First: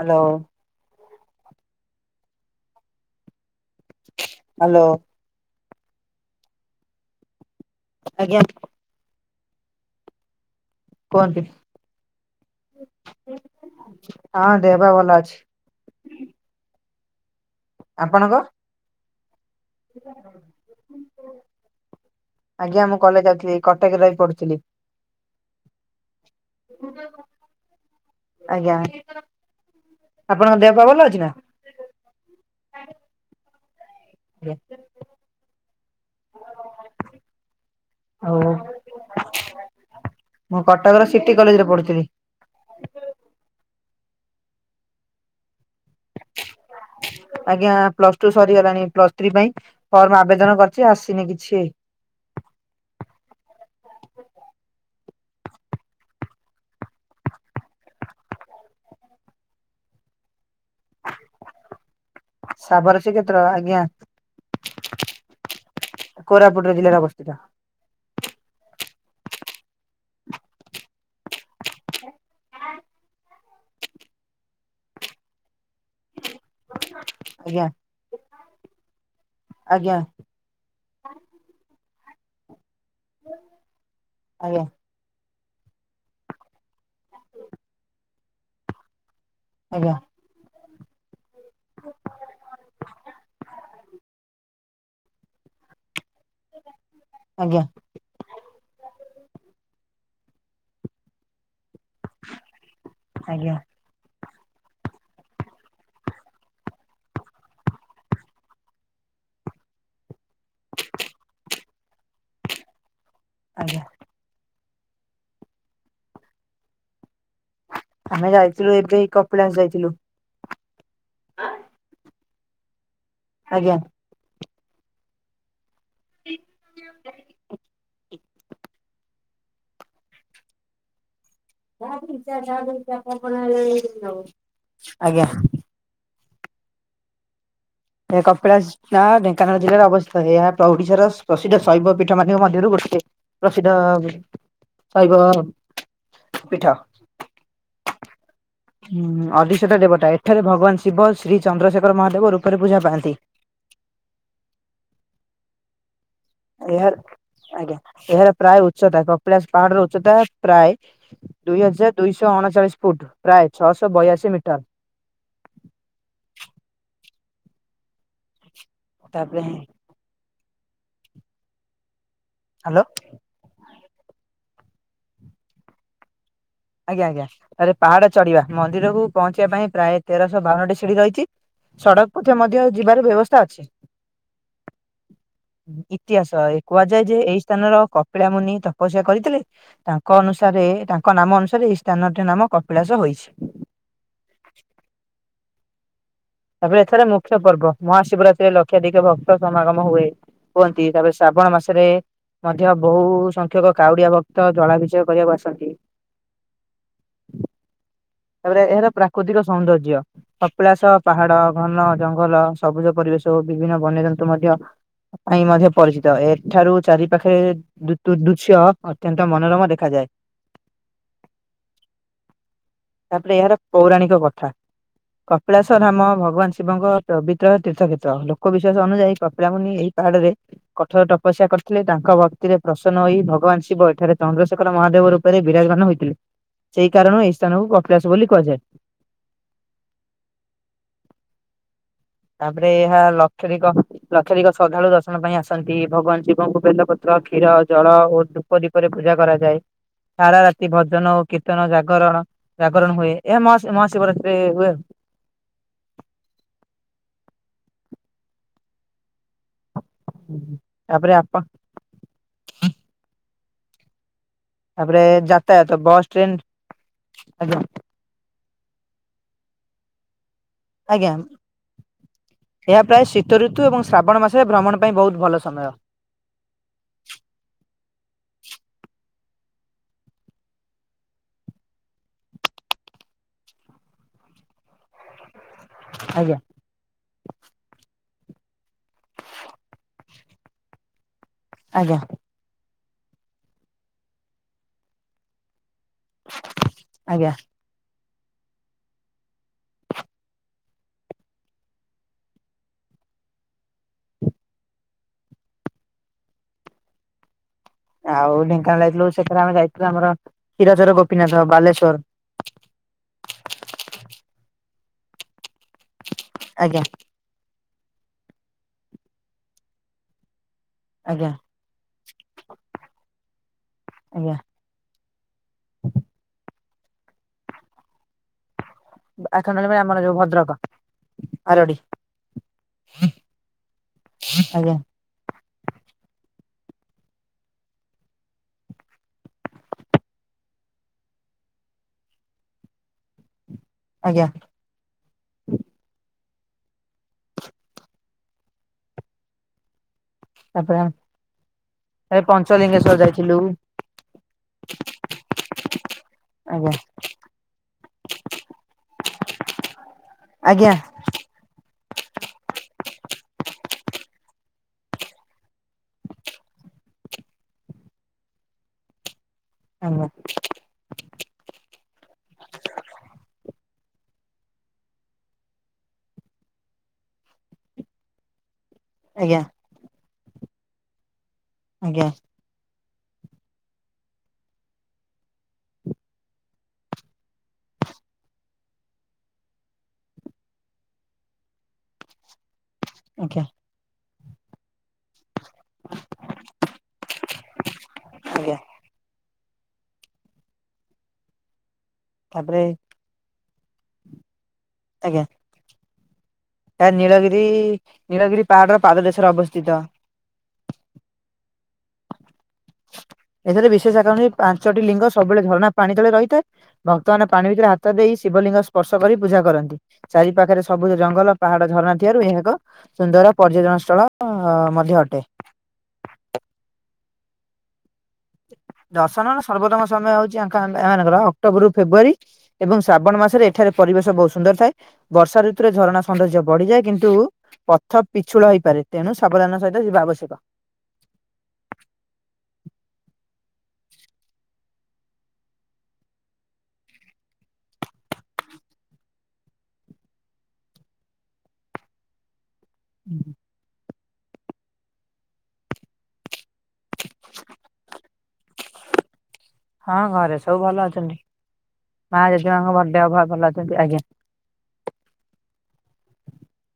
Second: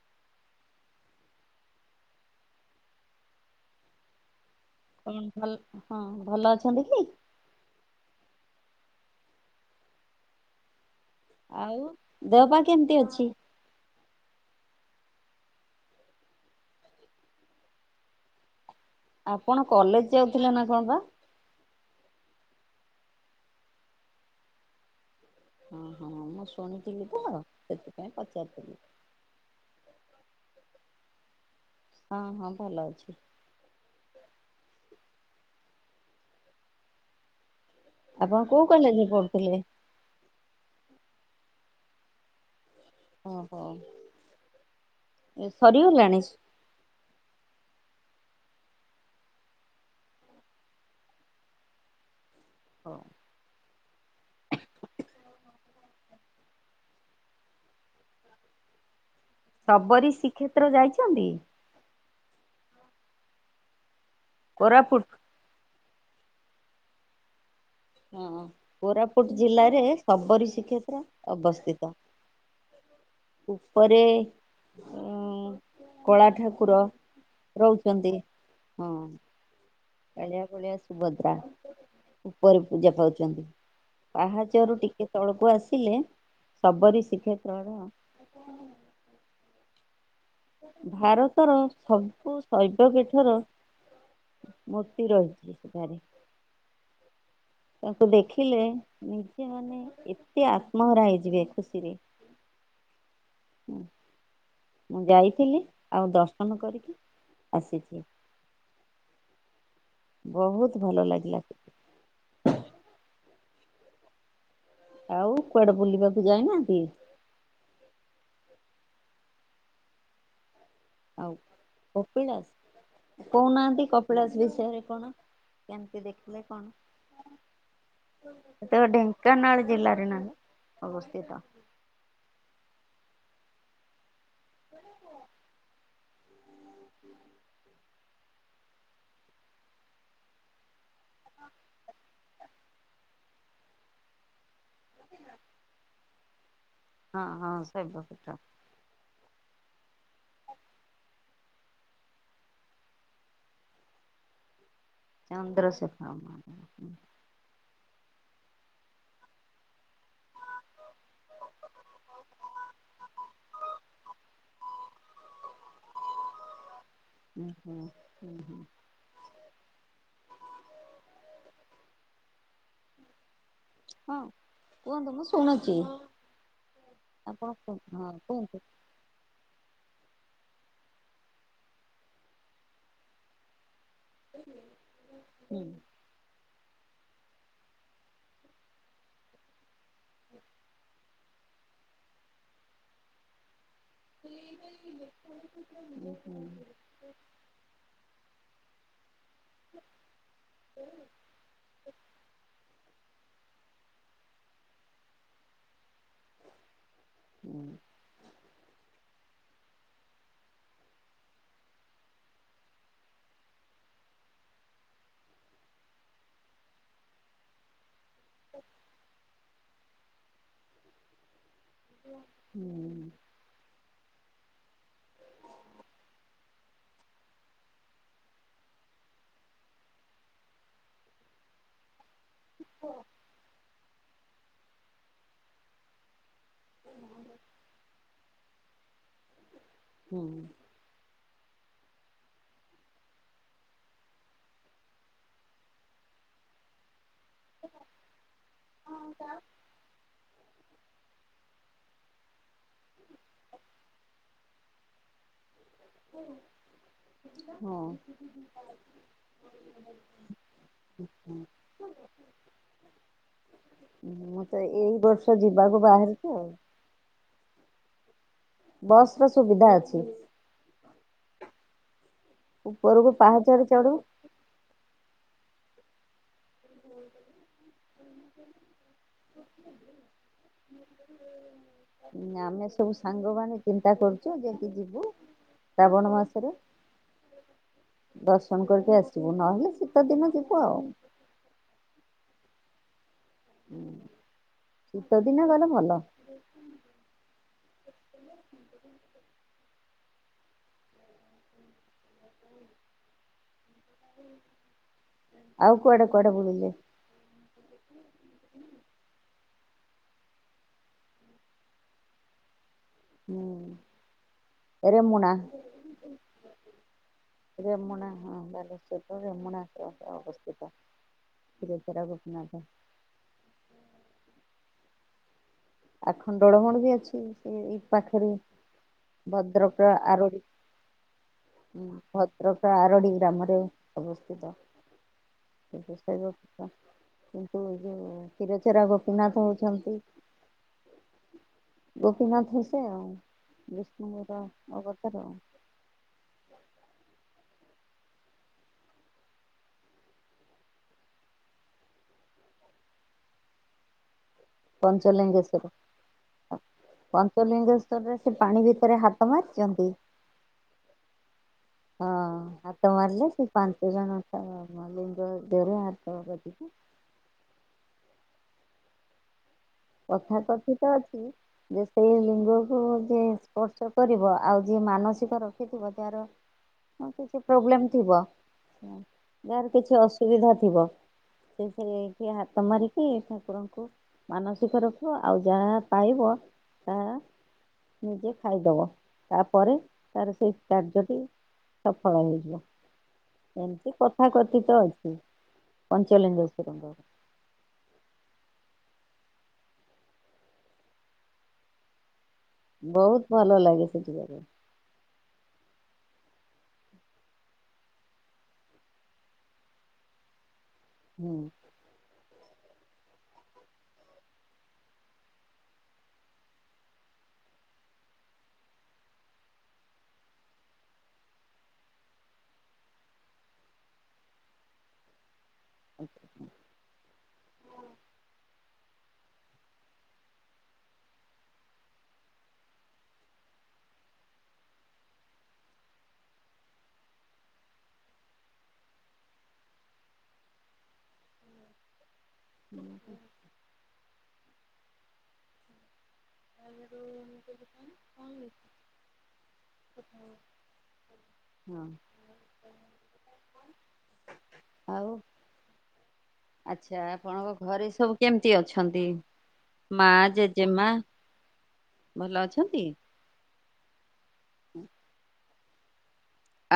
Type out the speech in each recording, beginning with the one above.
Hello hello କଣ ଭଲ ହଁ ଭଲ ଅଛନ୍ତି କି ଆଜ୍ଞା କୁହନ୍ତୁ ଆଉ ଦେହପା କେମତି ଅଛି ହଁ ଦେହପା ଭଲ ଅଛି। ଆପଣଙ୍କ ଆପଣ କଲେଜ ଯାଉଥିଲେ ନା କଣ ପା ଆଜ୍ଞା ମୁଁ କଲେଜ ଯାଉଥିଲି କଟକରେ ରହି ପଢୁଥିଲି ହଁ ହଁ ମୁଁ ଶୁଣିଥିଲି ତ ସେଥିପାଇଁ ଆଜ୍ଞା ପଚାରିଥିଲି ଆପଣଙ୍କ ଦେହ ପା ଭଲ ଅଛି ନା ହଁ ହଁ ଭଲ ଅଛି [inaudible] ଆପଣ ଆଉ କୋଉ କଲେଜରେ ପଢୁଥିଲେ। ମୁଁ କଟକ ର ସିଟି କଲେଜରେ ପଢିଥିଲି ଓହୋ ଏ ସରିଗଲାଣି ଆଜ୍ଞା ପ୍ଲସ ଟୁ ସରିଗଲାଣି ପ୍ଲସ ଥ୍ରୀ ପାଇଁ ଫର୍ମ ଆବେଦନ କରିଛି ଆସିନି କିଛିଇ ହଁ ଶବରୀ ଶ୍ରୀକ୍ଷେତ୍ର ଯାଇଛନ୍ତି ସାବର ଶ୍ରୀ କ୍ଷେତ୍ର ଆଜ୍ଞା। କୋରାପୁଟ? କୋରାପୁଟର ଜିଲ୍ଲାରେ ଅବସ୍ଥିତ। ହଁ କୋରାପୁଟ ଜିଲ୍ଲାରେ ସବରୀ ଶ୍ରୀକ୍ଷେତ୍ର ଅବସ୍ଥିତ। ଉପରେ ଉଁ କଳା ଠାକୁର ଆଜ୍ଞା ରହୁଛନ୍ତି ହଁ। ଆଜ୍ଞା କାଳିଆ ବଳିଆ ସୁଭଦ୍ରା ଉପରେ ପୂଜା ପାଉଛନ୍ତି। ଆଜ୍ଞା ପାହାଚରୁ ଟିକେ ତଳକୁ ଆସିଲେ ଶବରୀ ଶ୍ରୀକ୍ଷେତ୍ରର ଆଜ୍ଞା। ଭାରତର ସବୁ ଶୈବ ପିଠର ମୂର୍ତ୍ତି ରହିଛି ସେଠାରେ। ଆଜ୍ଞା। ତାଙ୍କୁ ଦେଖିଲେ ନିଜେ ମାନେ ଏତେ ଆତ୍ମହରା ହେଇଯିବେ ଖୁସିରେ। ଆଜ୍ଞା। ମୁଁ ଯାଇଥିଲି ଆଉ ଦର୍ଶନ କରିକି ଆସିଛି। ବହୁତ ଭଲ ଲାଗିଲା। ଆଜ୍ଞା। ଆଉ କୁଆଡେ ବୁଲିବାକୁ ଯାଇନାହାନ୍ତି? ଆମେ ଯାଇଥିଲୁ ଏବେ କପିଳାଶ ଯାଇଥିଲୁ। ଆଉ କପିଳାସ ଆଜ୍ଞା କହୁନାହାନ୍ତି କପିଳାସ ବିଷୟରେ କଣ? କେମିତି ଦେଖିଲେ କଣ? ଏତ ଢେଙ୍କାନାଳ ଜିଲ୍ଲାରେ ନାହିଁ ଅବସ୍ଥିତ। ଆଜ୍ଞା। ଏ କପିଳାସ। ନା ଢେଙ୍କାନାଳ ଜିଲ୍ଲାରେ ଅବସ୍ଥିତ ଏହା ଓଡିଶାର ପ୍ରସିଦ୍ଧ ଶୈବ ପୀଠ ମାନଙ୍କ ମଧ୍ୟରୁ ଗୋଟେ। ପ୍ରସିଦ୍ଧ ଶୈବ ପୀଠ। ହଁ ହଁ ଶୈବ ପୀଠ। ହୁଁ ଅଧିଶତ ଦେବତା। ଏଠାରେ ଭଗବାନ ଶିବ ଶ୍ରୀ ଚନ୍ଦ୍ରଶେଖର ମହାଦେବ ରୂପରେ ପୂଜା ପାଆନ୍ତି। ଚନ୍ଦ୍ରଶେଖର ହଁ। ଏହାର ଆଜ୍ଞା ଏହାର ପ୍ରାୟ ଉଚ୍ଚତା କପିଳାସ ପାହାଡର ଉଚ୍ଚତା ପ୍ରାୟ ଦୁଇ ହଜାର ଦୁଇଶହ ଅଣଚାଳିଶ ଫୁଟ୍ ପ୍ରାୟ ଛଅଶହ ବୟାଶୀ ମିଟର। ହୁଁ ହୁଁ ହୁଁ ହୁଁ। ତାପରେ ହ୍ୟାଲୋ। ହଁ କୁହନ୍ତୁ ମୁ ଶୁଣୁଛି। ଆଜ୍ଞା ଆଜ୍ଞା ଆପଣ ଆରେ କୁହନ୍ତୁ ପାହାଡ ହଁ ଚଢିବା କୁହନ୍ତୁ। ମନ୍ଦିରକୁ ପହଞ୍ଚିବା ପାଇଁ ପ୍ରାୟ ତେରଶହ ବାଉନଟି ସିଡିି ରହିଛି। ସଡ଼କ ପଥ ମଧ୍ୟ ଯିବାର ବ୍ୟବସ୍ଥା ଅଛି। ହୁଁ [unintelligible] ଇତିହାସ ଏ କୁହାଯାଏ ଯେ ଏଇ ସ୍ଥାନର କପିଳା ମୁୁନି ତପସ୍ୟା କରିଥିଲେ ତାଙ୍କ ଅନୁସାରେ ତାଙ୍କ ନାମ ଅନୁସାରେ ଏଇ ସ୍ଥାନଟି ନାମ କପିଳାସ ହୋଇଛି। ଓ ହୁଁ। ତାପରେ ଏଥିରେ ମୁଖ୍ୟ ପର୍ବ ମହାଶିବରାତ୍ରି ରେ ଲକ୍ଷାଧିକ ଭ ସମାଗମ ହୁଏ ହୁଅନ୍ତି। ତାପରେ ଶ୍ରାବଣ ମାସରେ ମଧ୍ୟ ବହୁ ସଂଖ୍ୟକ କାଉଡିଆ ଭକ୍ତ ଜଳାଭିଶେକ କରିବାକୁ ଆସନ୍ତି। ହୁଁ। ତାପରେ ଏହାର ପ୍ରାକୃତିକ ସୌନ୍ଦର୍ଯ୍ୟ କପିଳାସ ପାହାଡ ଘନ ଜଙ୍ଗଲ ସବୁଜ ପରିବେଶ ହଉ ବିଭିନ୍ନ ବନ୍ୟଜନ୍ତୁ ମଧ୍ୟ ପାଇଁ ମଧ୍ୟ ପରିଚିତ। ଏଠାରୁ ଚାରି ପାଖରେ ଦୁ ଦୁ ଦୃଶ୍ୟ ଅତ୍ୟନ୍ତ ମନୋରମ ଦେଖାଯାଏ। ହୁଁ। ଏହାର ପୌରାଣିକ କଥା କପିଳାଶ ରାମ ଭଗବାନ ଶିବଙ୍କ ପବିତ୍ର ତୀର୍ଥ କ୍ଷେତ୍ର ଲୋକ ବିିଶ୍ୱାସ ଅନୁଯାୟୀ କପିଳା ମୁୁନି ଏ ପାଡରେ କଠୋର ତପସ୍ୟାକରି ଥି ଥିଲେ ତାଙ୍କ ଭକ୍ତିରେ ପ୍ରସନ୍ନ ହୋଇ ଭଗବାନ ଶିବ ଏଠାରେ ଚନ୍ଦ୍ରଶେଖର ମହାଦେବ ରୂପରେ ବିରାଜମାନ ହୋଇଥିଲେ। ସେଇ କାରଣରୁ ଏଇ ସ୍ଥାନକୁ କପଳାସ ବୋଲି କୁହାଯାଏ। ହୁଁ ତାପରେ ଏହା ଲକ୍ଷାଧିକ ଲକ୍ଷାଧିକଙ୍କ ଶ୍ରଦ୍ଧାଳୁ ଦର୍ଶନ ପାଇଁ ଆସନ୍ତି ଭଗବାନ ଶିବଙ୍କୁ ବେଲ ୍ର କ୍ଷୀର ଜଳ ଓ ଧୂପ ଦୀପରେ ପୂଜା କରାଯାଏ। ସାରା ରାାତି ଭଜନ କୀର୍ତ୍ତନ ଜାଗରଣ ବ୍ୟାକରଣ ହୁଏ ଏହା ମାସ ମାହା ଶିବରାତ୍ରରେ ହୁଏ ଆଉ ହଁ ତାପରେ ହଁ। ଆପଣ ମୁଁ ତ ଏଇ ତାପରେ ବର୍ଷ ଯାତାୟାତ ଯିବାକୁ ବସ୍ ଟ୍ରେନ ବାହାରିଛି ଆଉ। ଆଜ୍ଞା ବସ ର ସୁବିଧା ଅଛି। ଆଜ୍ଞା ଏହା ପ୍ରାୟ ଉପରକୁ ଶୀତ ପାହାଚରେ ଋତୁ ଏବଂ ଚଢୁ ଶ୍ରାବଣ ମାସ ସେ ଭ୍ରମଣ ପାଇଁ ବହୁତ ଭଲ ସମୟ। ହୁଁ ଁ ଆମେ ସବୁ ସାଙ୍ଗମାନେ ଚିନ୍ତା କରୁଛୁ ଯେତି ଯିବୁ ଶ୍ରାବଣ ଆଜ୍ଞା ମାସରେ ଦର୍ଶନ କରିକି ଆସିବୁ ନହେଲେ ଶୀତ ଦିନ ଯିବୁ ଆଉ। ଆଜ୍ଞା ହୁଁ ଶୀତ ଦିନ ଗଲେ ଭଲ। ଆଜ୍ଞା ଆଉ କୁଆଡେ କୁଆଡେ ବୁଲିଲେ? ଆଉ ଢେଙ୍କାନାଳ ଯାଇଥିଲୁ ସେଠଥିରେ ଆମେ ଯାଇଥିଲୁ ଆମର କ୍ଷୀରଚୋରା ଗୋପୀନାଥ ବାଲେଶ୍ଵର ହୁଁ ରେମନା ଆଜ୍ଞା ରରେମୁନା ହଁ ବାଲେଶ୍ୱର ରରେମୁନା ଅବସ୍ଥିତ। ଆଜ୍ଞା କ୍ଷୀରଚୋରା ଗୋପୀନାଥ ଆଜ୍ଞା ଆଖଣ୍ଡଳମଣି ଯୋଉ ଅଛି ସେ ଏଇ ପାଖରେ ଆଖଣ୍ଡଳ ମଣି ଭଦ୍ରକ ଆମର ଯୋଉ ଆରରି ଭଦ୍ରକ ଆରଡି ହୁଁ ଭଦ୍ରକ ଆରଡି ଗ୍ରାମରେ ଅବସ୍ଥିତ। ଆଜ୍ଞା ବା କଥା କିନ୍ତୁ ଏ ଯେଉଁ କ୍ଷୀରଚୋରା ଗୋପୀନାଥ ହେଉଛନ୍ତି ଗୋପୀନାଥ ହସେ ଆଉ ଆଜ୍ଞା ବିଷ୍ଣୁୁର ଅବତାରୁ ଆଉ। ତାପରେ ଏରେ ପଞ୍ଚଲିଙ୍ଗେଶ୍ଵର ଯାଇଥିଲୁ ପାଞ୍ଚଲେଙ୍ଗେଶ୍ଵର ଆଜ୍ଞା ପଞ୍ଚଲିଙ୍ଗେଶ୍ୱର ସେ ପାଣି ଭିତରେ ହାତ ମାରିଛନ୍ତି? [unintelligible] ହଁ ହାତ ମାରିଲେ ସେ ପାଞ୍ଚ ଜଣ ଲିଙ୍ଗ ଦେରୁ ହାତବ ଟିକେ ଆଜ୍ଞା କଥା କଥା ତ ଅଛି ଯେ ସେଇ ଲିଙ୍ଗକୁ ଯିଏ ସ୍ପର୍ଶ କରିବ ଆଉ ଯିଏ ମାନସିକ ରଖିଥିବ ତାହାର ହଁ କିଛି ପ୍ରୋବ୍ଲେମ ଥିବ ଆଜ୍ଞା କିଛି ଅସୁବିଧା ଥିବ ସେ ସେ ଆଜ୍ଞା କି ହାତ ମାରି ଠାକୁରଙ୍କୁ ମାନସିକ ରଖିବ ଆଉ ଯାହା ପାଇବ ତାହା ନିଜେ ଖାଇଦବ ତାପରେ ତାର ସେଇ କାର୍ଯ୍ୟଟି ସଫଳ ହୋଇଯିବ। ଆଜ୍ଞା ଏମିତି କଥାକଥିତ ଅଛି ପଞ୍ଚଲିଙ୍ଗେଶ୍ୱର ଙ୍କ ର। ଆଜ୍ଞା। ତାପରେ ବହୁତ ଭଲ ଲାଗେ ସେଠି ଆଜ୍ଞା ଏହା ନୀଳଗିରି ନୀଳଗିରି ପାହାଡର ପାଦଦେଶରେ ଅବସ୍ଥିତ। ହୁଁ। ଏଥିରେ ବିଶେଷ ଆକର୍ଷଣ ପାଞ୍ଚଟି ଲିଙ୍ଗ ସବୁବେଳେ ଝରଣା ପାଣି ତଳେ ରହିଥାଏ ଭକ୍ତମାନେ ପାଣି ଭିତରେ ହାତ ଦେଇ ଶିବଲିଙ୍ଗ ସ୍ପର୍ଶ କରି ପୂଜା କରନ୍ତି ଚାରି ପାଖରେ ସବୁ ଜଙ୍ଗଲ ପାହାଡ ଝରଣା ଥିବାରୁ ଏହା ଏକ ସୁନ୍ଦର ପର୍ଯ୍ୟଟନ ସ୍ଥଳ ମଧ୍ୟ ଅଟେ। ଆଚ୍ଛା। ଦର୍ଶନ ସର୍ବୋତମ ସମୟ ହଉଛି ଏମାନଙ୍କର ଅକ୍ଟୋବରରୁ ଫେବୃୟାରୀ ଏବଂ ଶ୍ରାବଣ ମାସରେ ଏଠାରେ ପରିବେଶ ବହୁତ ସୁନ୍ଦର ଥାଏ। ବର୍ଷା ଋତୁରେ ଝରଣା ସୌନ୍ଦର୍ଯ୍ୟ ବଢିଯାଏ କିନ୍ତୁ ପଥ ପିଛୁଳ ହେଇପାରେ ତେଣୁ ସାବଧାନ ସହିତ ଯିବା ଆବଶ୍ୟକ। ହଁ। ତାଲରୁ କଂ [unintelligible] ହଁ। ହୁଁ। ଆଉ। ଆଛା ଆପଣଙ୍କ ଘରେ ସବୁ କେମିତି ଅଛନ୍ତି? ହଁ ମା ଘରେ ସବୁ ଭଲ ଜେଜେମା ଭଲ ଅଛନ୍ତି? ଭ ଭଲ ଅଛନ୍ତି ଆଜ୍ଞା ର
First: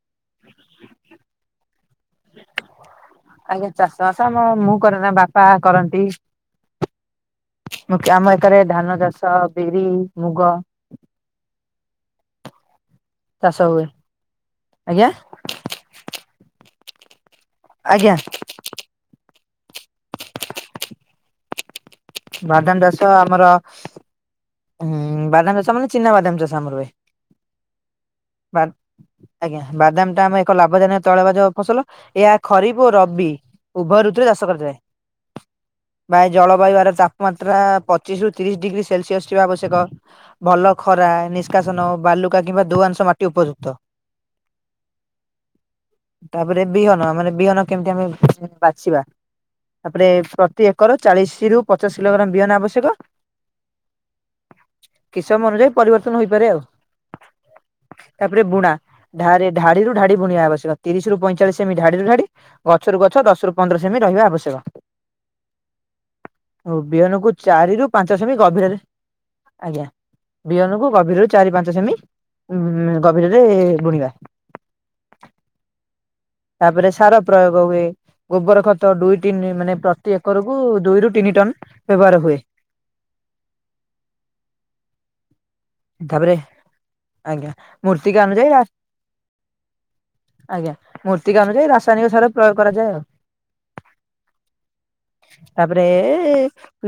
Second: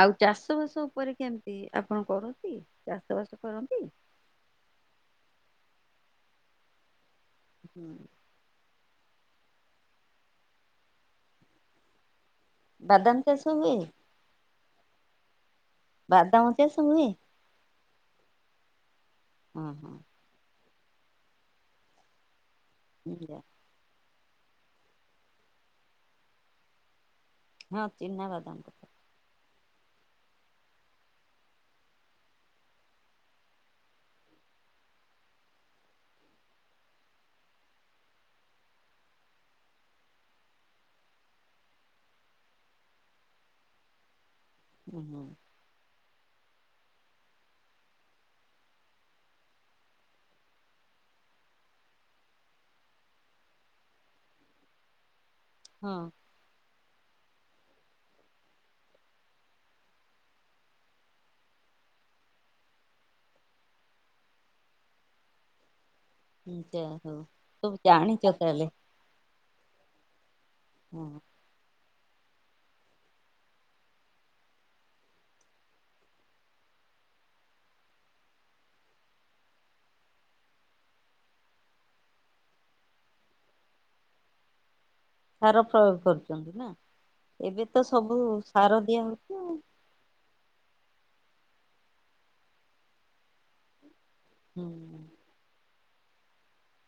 ଆଉ ଚାଷବାସ ଉପରେ କେମିତି ଆପଣ କରନ୍ତି? ଚାଷ ବାସ ଆଜ୍ଞା କରନ୍ତି? ଚାଷ ବାସ ଆମ ମୁଁ କରରେ ନା ବାପା କରନ୍ତି। ହୁଁ ମୁ ଆମ ଏଠାରେ ଧାନ ଚାଷ, ବିରି, ମୁଗ ବାଦାମ ଚାଷ ହୁଏ? ଆଜ୍ଞା ବାଦାମ ଚାଷ ହୁଏ? ଆଜ୍ଞା। ହଁ ବାଦାମ ଚାଷ ହଁ। ଆମରଁ ବାଦାମ ଚାଷ ମାନେ ଚିନାବାଦାମ ଚାଷ ଆମର ହୁଏ। ହଁ ଚିନା ବା ବାଦାମ। ଆଜ୍ଞା ବାଦାମ ଟା ଆମ ଏକ ଲାଭଜନକ ତୈଳବାଜ ଫସଲ ଏହା ଖରିଫ ଓ ରବି। ଉଭୟ ଋତୁରେ ଚାଷ କରିଥାଏ ବା ଜଳବାୟୁ ମାତ୍ରା ପଚିଶ ରୁ ତିରିଶ ଡିଗ୍ରୀ ସେଲସିଅସ୍ ଥିବା ଆବଶ୍ୟକ। ଭଲ ଖରା ନିଷ୍କାସନ ବାଲୁକା କିମ୍ବା ଦୁ ଅଂଶ ମାଟି ଉପଯୁକ୍ତ। ହୁଁ ହୁଁ। ତାପରେ ବିହନ ମାନେ ବିହନ କେମିତି ଆମେ ବାଛିବା। ତାପରେ ପ୍ରତି ଏକର ଚାଳିଶି ରୁ ପଚ ଚାଷ ଲଙ୍କଣ ବିହନ ଆବଶ୍ୟକ। କିସମ ଅନୁଯାୟୀ ହଁ। ପରିବର୍ତ୍ତନ ହୋଇପାରେ ଆଉ। ତାପରେ ବୁଣା ଧାରେ ଧାଡିରୁ ଢାଡି ବୁଣିବା ଆବଶ୍ୟକ ତିରିଶ ରୁ ପଇଁଚାଳିଶ ସେମିତି ଢାଡିରୁ ଢାଡି ଗଛରୁ ଗଛ ଦଶ ରୁ ପନ୍ଦର ସେମି ରହିବା ଆବଶ୍ୟକ। ଓ ଯା ବିହନ ହଉ କୁ ସବୁ ଚାରି ରୁ ପାଞ୍ଚ ଜାଣିଛ ସେମି ତାହେଲେ ଗଭୀରରେ ଆଜ୍ଞା ବିହନ କୁ ହଁ। ଗଭୀର ରୁ ଚାରି ପାଞ୍ଚ ସେମି ଉ ଗଭୀରରେ ବୁଣିବା। ତାପରେ ସାର ପ୍ରୟୋଗ ହୁଏ ଗୋବର ଖତ ଦୁଇ ତିନି ମାନେ ପ୍ରତି ଏକରକୁ ଦୁଇରୁ ତିନି ଟନ ବ୍ୟବହାର ହୁଏ। ସାର ପ୍ରୟୋଗ ତାପରେ କରୁଛନ୍ତି ନା, ଆଜ୍ଞା ଏବେ ତ ସବୁ ମୂର୍ତ୍ତିକା ଅନୁଯାୟୀ ସାର ଦିଆହଉଛି ଆଜ୍ଞା ମୂର୍ତିକା ଅନୁଯାୟୀ ରାସାୟନିକ ସାର ପ୍ରୟୋଗ କରାଯାଏ ଆଉ। ହୁଁ। ତାପରେ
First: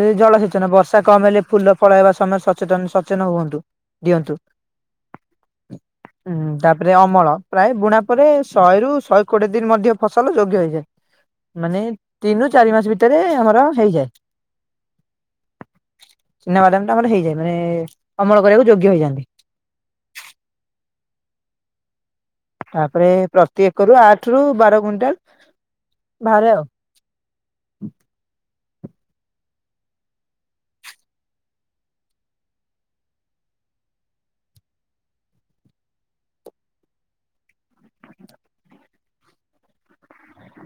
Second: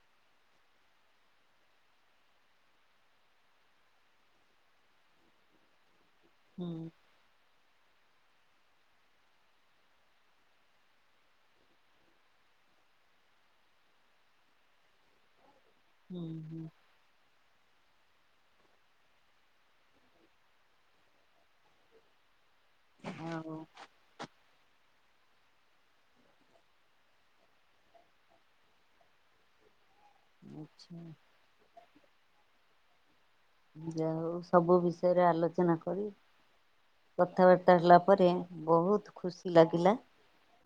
ଏ ଜଳସେଚନ ବର୍ଷା କମ ହେଲେ ଫୁଲ ଫଳ ହେବା ସମୟରେ ସଚେତନ ସଚେନ ହୁଅନ୍ତୁ। ଦିଅନ୍ତୁ ହୁଁ। ତାପରେ ଅମଳ। ପ୍ରାୟ ବୁଣା ପରେ ଶହେରୁୁ ଶହେ କୋଡିଏ ଦିନ ମଧ୍ୟ ଫସଲ ଯୋଗ୍ୟ ହେଇଯାଏ। ମାନେ ତିନରୁ ଚାରି ମାସେ ଭିତରେ ଆମର ହେଇଯାଏ। ହୁଁ ହୁଁ ଚିନାବାଦାମ ଟା ଆମର ହେଇଯାଏ ମାନେ ଅମଳ କରିବାକୁ ଯୋଗ୍ୟ ହେଇଯାନ୍ତି। ତାପରେ ଆଉ ପ୍ରତି ଏକର ରୁ ଆଠ ରୁ ବାର କୁଇଣ୍ଟାଲ ବାହାରେ ଆଉ। ଆଛା। ଯା ହଉ ସବୁ ବିଷୟରେ ଆଲୋଚନା କରି କଥାବାର୍ତ୍ତା ହେଲା ପରେ ବହୁତ ଖୁସି ଲାଗିଲା।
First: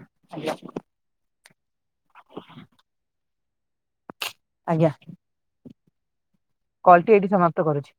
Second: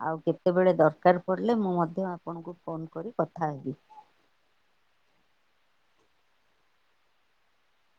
ଆଉ କେତେବେଳେ ଦରକାର ପଡ଼ିଲେ ମୁଁ ମଧ୍ୟ ଆପଣଙ୍କୁ ଫୋନ୍ କରି କଥା ହେବି। ଆଜ୍ଞା। କଲ୍ ଟି ଏଇଟି ସମାପ୍ତ କରୁଛି।